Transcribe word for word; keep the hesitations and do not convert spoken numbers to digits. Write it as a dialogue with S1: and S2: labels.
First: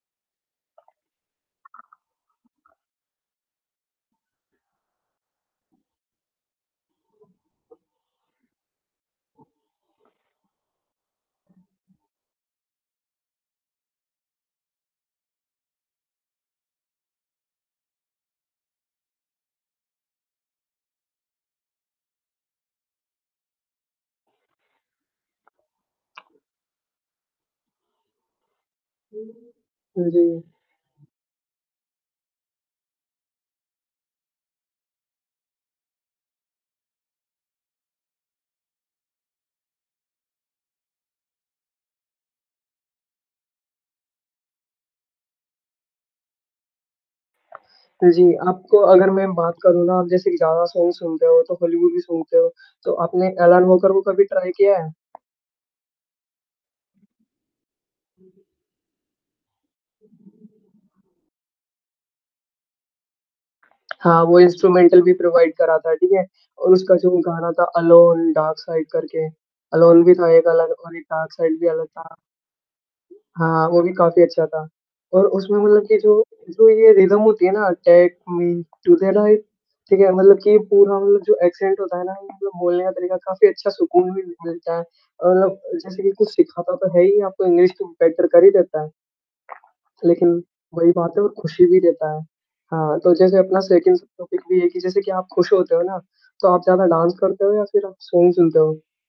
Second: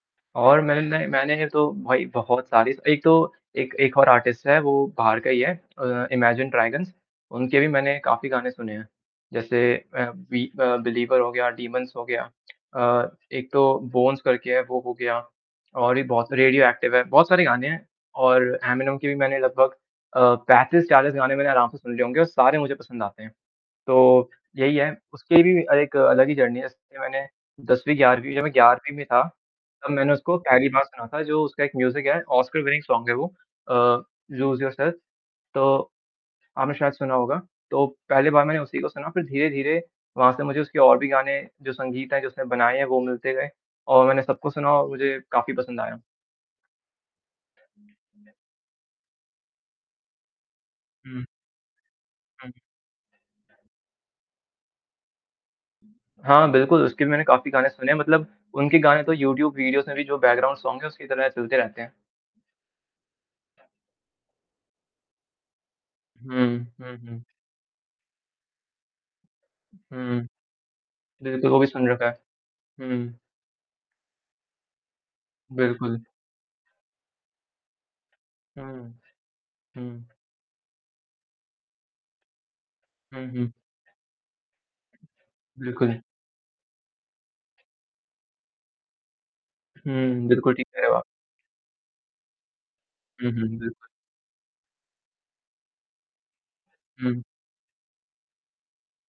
S1: और मैंने ना मैंने तो भाई बहुत सारी एक तो एक एक और आर्टिस्ट है वो बाहर का ही है अ, इमैजिन ड्रैगन्स उनके भी मैंने काफ़ी गाने सुने हैं। जैसे अ, बि अ, बिलीवर हो गया डिमन्स हो गया। अ एक तो बोन्स करके है वो हो गया और भी बहुत सारे रेडियोएक्टिव है बहुत सारे गाने हैं और एमिनेम के भी मैंने लगभग अ, पैंतीस चालीस गाने मैंने आराम से सुन लिए होंगे और सारे मुझे पसंद आते हैं। तो यही है उसकी भी एक अलग ही जर्नी है इसके मैंने दसवीं ग्यारहवीं जब मैं ग्यारहवीं में था।
S2: हुँ।
S1: तब
S2: हुँ,
S1: मैंने उसको
S2: जी।
S1: पहली बार सुना था जो उसका एक म्यूजिक है ओस्कार विनिंग सोंग है वो अ, लूज़ योरसेल्फ तो आपने शायद सुना होगा। तो पहली बार मैंने उसी को सुना फिर धीरे-धीरे वहाँ से मुझे उसके और भी गाने जो संगीत है, जो उसने बनाए हैं वो मिलते गए और मैंने सबको सुना और मुझे काफ़ी पसंद आया।
S2: हुँ, जी, आपको अगर मैं बात करूँ ना आप जैसे ज़्यादा सॉन्ग्स
S1: हुँ।
S2: सुनते हो तो हॉलीवुड भी सुनते हो।
S1: हुँ।
S2: तो आपने एलन वॉकर को कभी ट्राई किया है?
S1: हाँ, बिल्कुल उसके भी मैंने काफ़ी गाने सुने हैं मतलब उनके गाने तो यूट्यूब वीडियोज़ में भी जो बैकग्राउंड सोंग्स है उसकी तरह चलते रहते हैं।
S2: हाँ, वो इंस्ट्रूमेंटल भी प्रोवाइड करा था, ठीक है?
S1: हुँ,
S2: और उसका
S1: हुँ,
S2: जो
S1: हुँ।
S2: गाना था एलोन, डार्क साइड करके, एलोन भी
S1: हुँ।
S2: था एक अलग और एक डार्क
S1: बिल्कुल वो
S2: साइड
S1: भी
S2: भी अलग
S1: सुन रखा
S2: था।
S1: है। हुँ।
S2: हाँ, वो भी काफ़ी अच्छा था और उसमे भी मतलब
S1: बिल्कुल।
S2: जो है, जो ये रिदम होती है ना टाइप उम्म,
S1: हुँ।
S2: ठीक है ना एक ठीक
S1: हुँ।
S2: है मतलब कि पूर्ण रूप से एक्सेंट होता है ना बोलने का तरीका
S1: हुँ,
S2: काफ़ी
S1: हुँ।
S2: अच्छा सुकून भी मिल मिलता है। अ, मतलब
S1: बिल्कुल।
S2: जैसे कि कुछ सिखाता तो है ही आपको इंग्लिश तो बेटर कर ही देता है।
S1: हुँ,
S2: लेकिन
S1: बिल्कुल ठीक कह रहे
S2: वही
S1: हो आप।
S2: बात है खुशी भी देता है। हाँ तो
S1: हुँ,
S2: जैसे
S1: हुँ
S2: अपना
S1: बिल्कुल।
S2: सेकंड टॉपिक भी है कि जैसे कि आप खुश होते हो ना तो आप ज़्यादा डांस
S1: हुँ।
S2: करते हो या फिर आप सॉन्ग सुनते हो?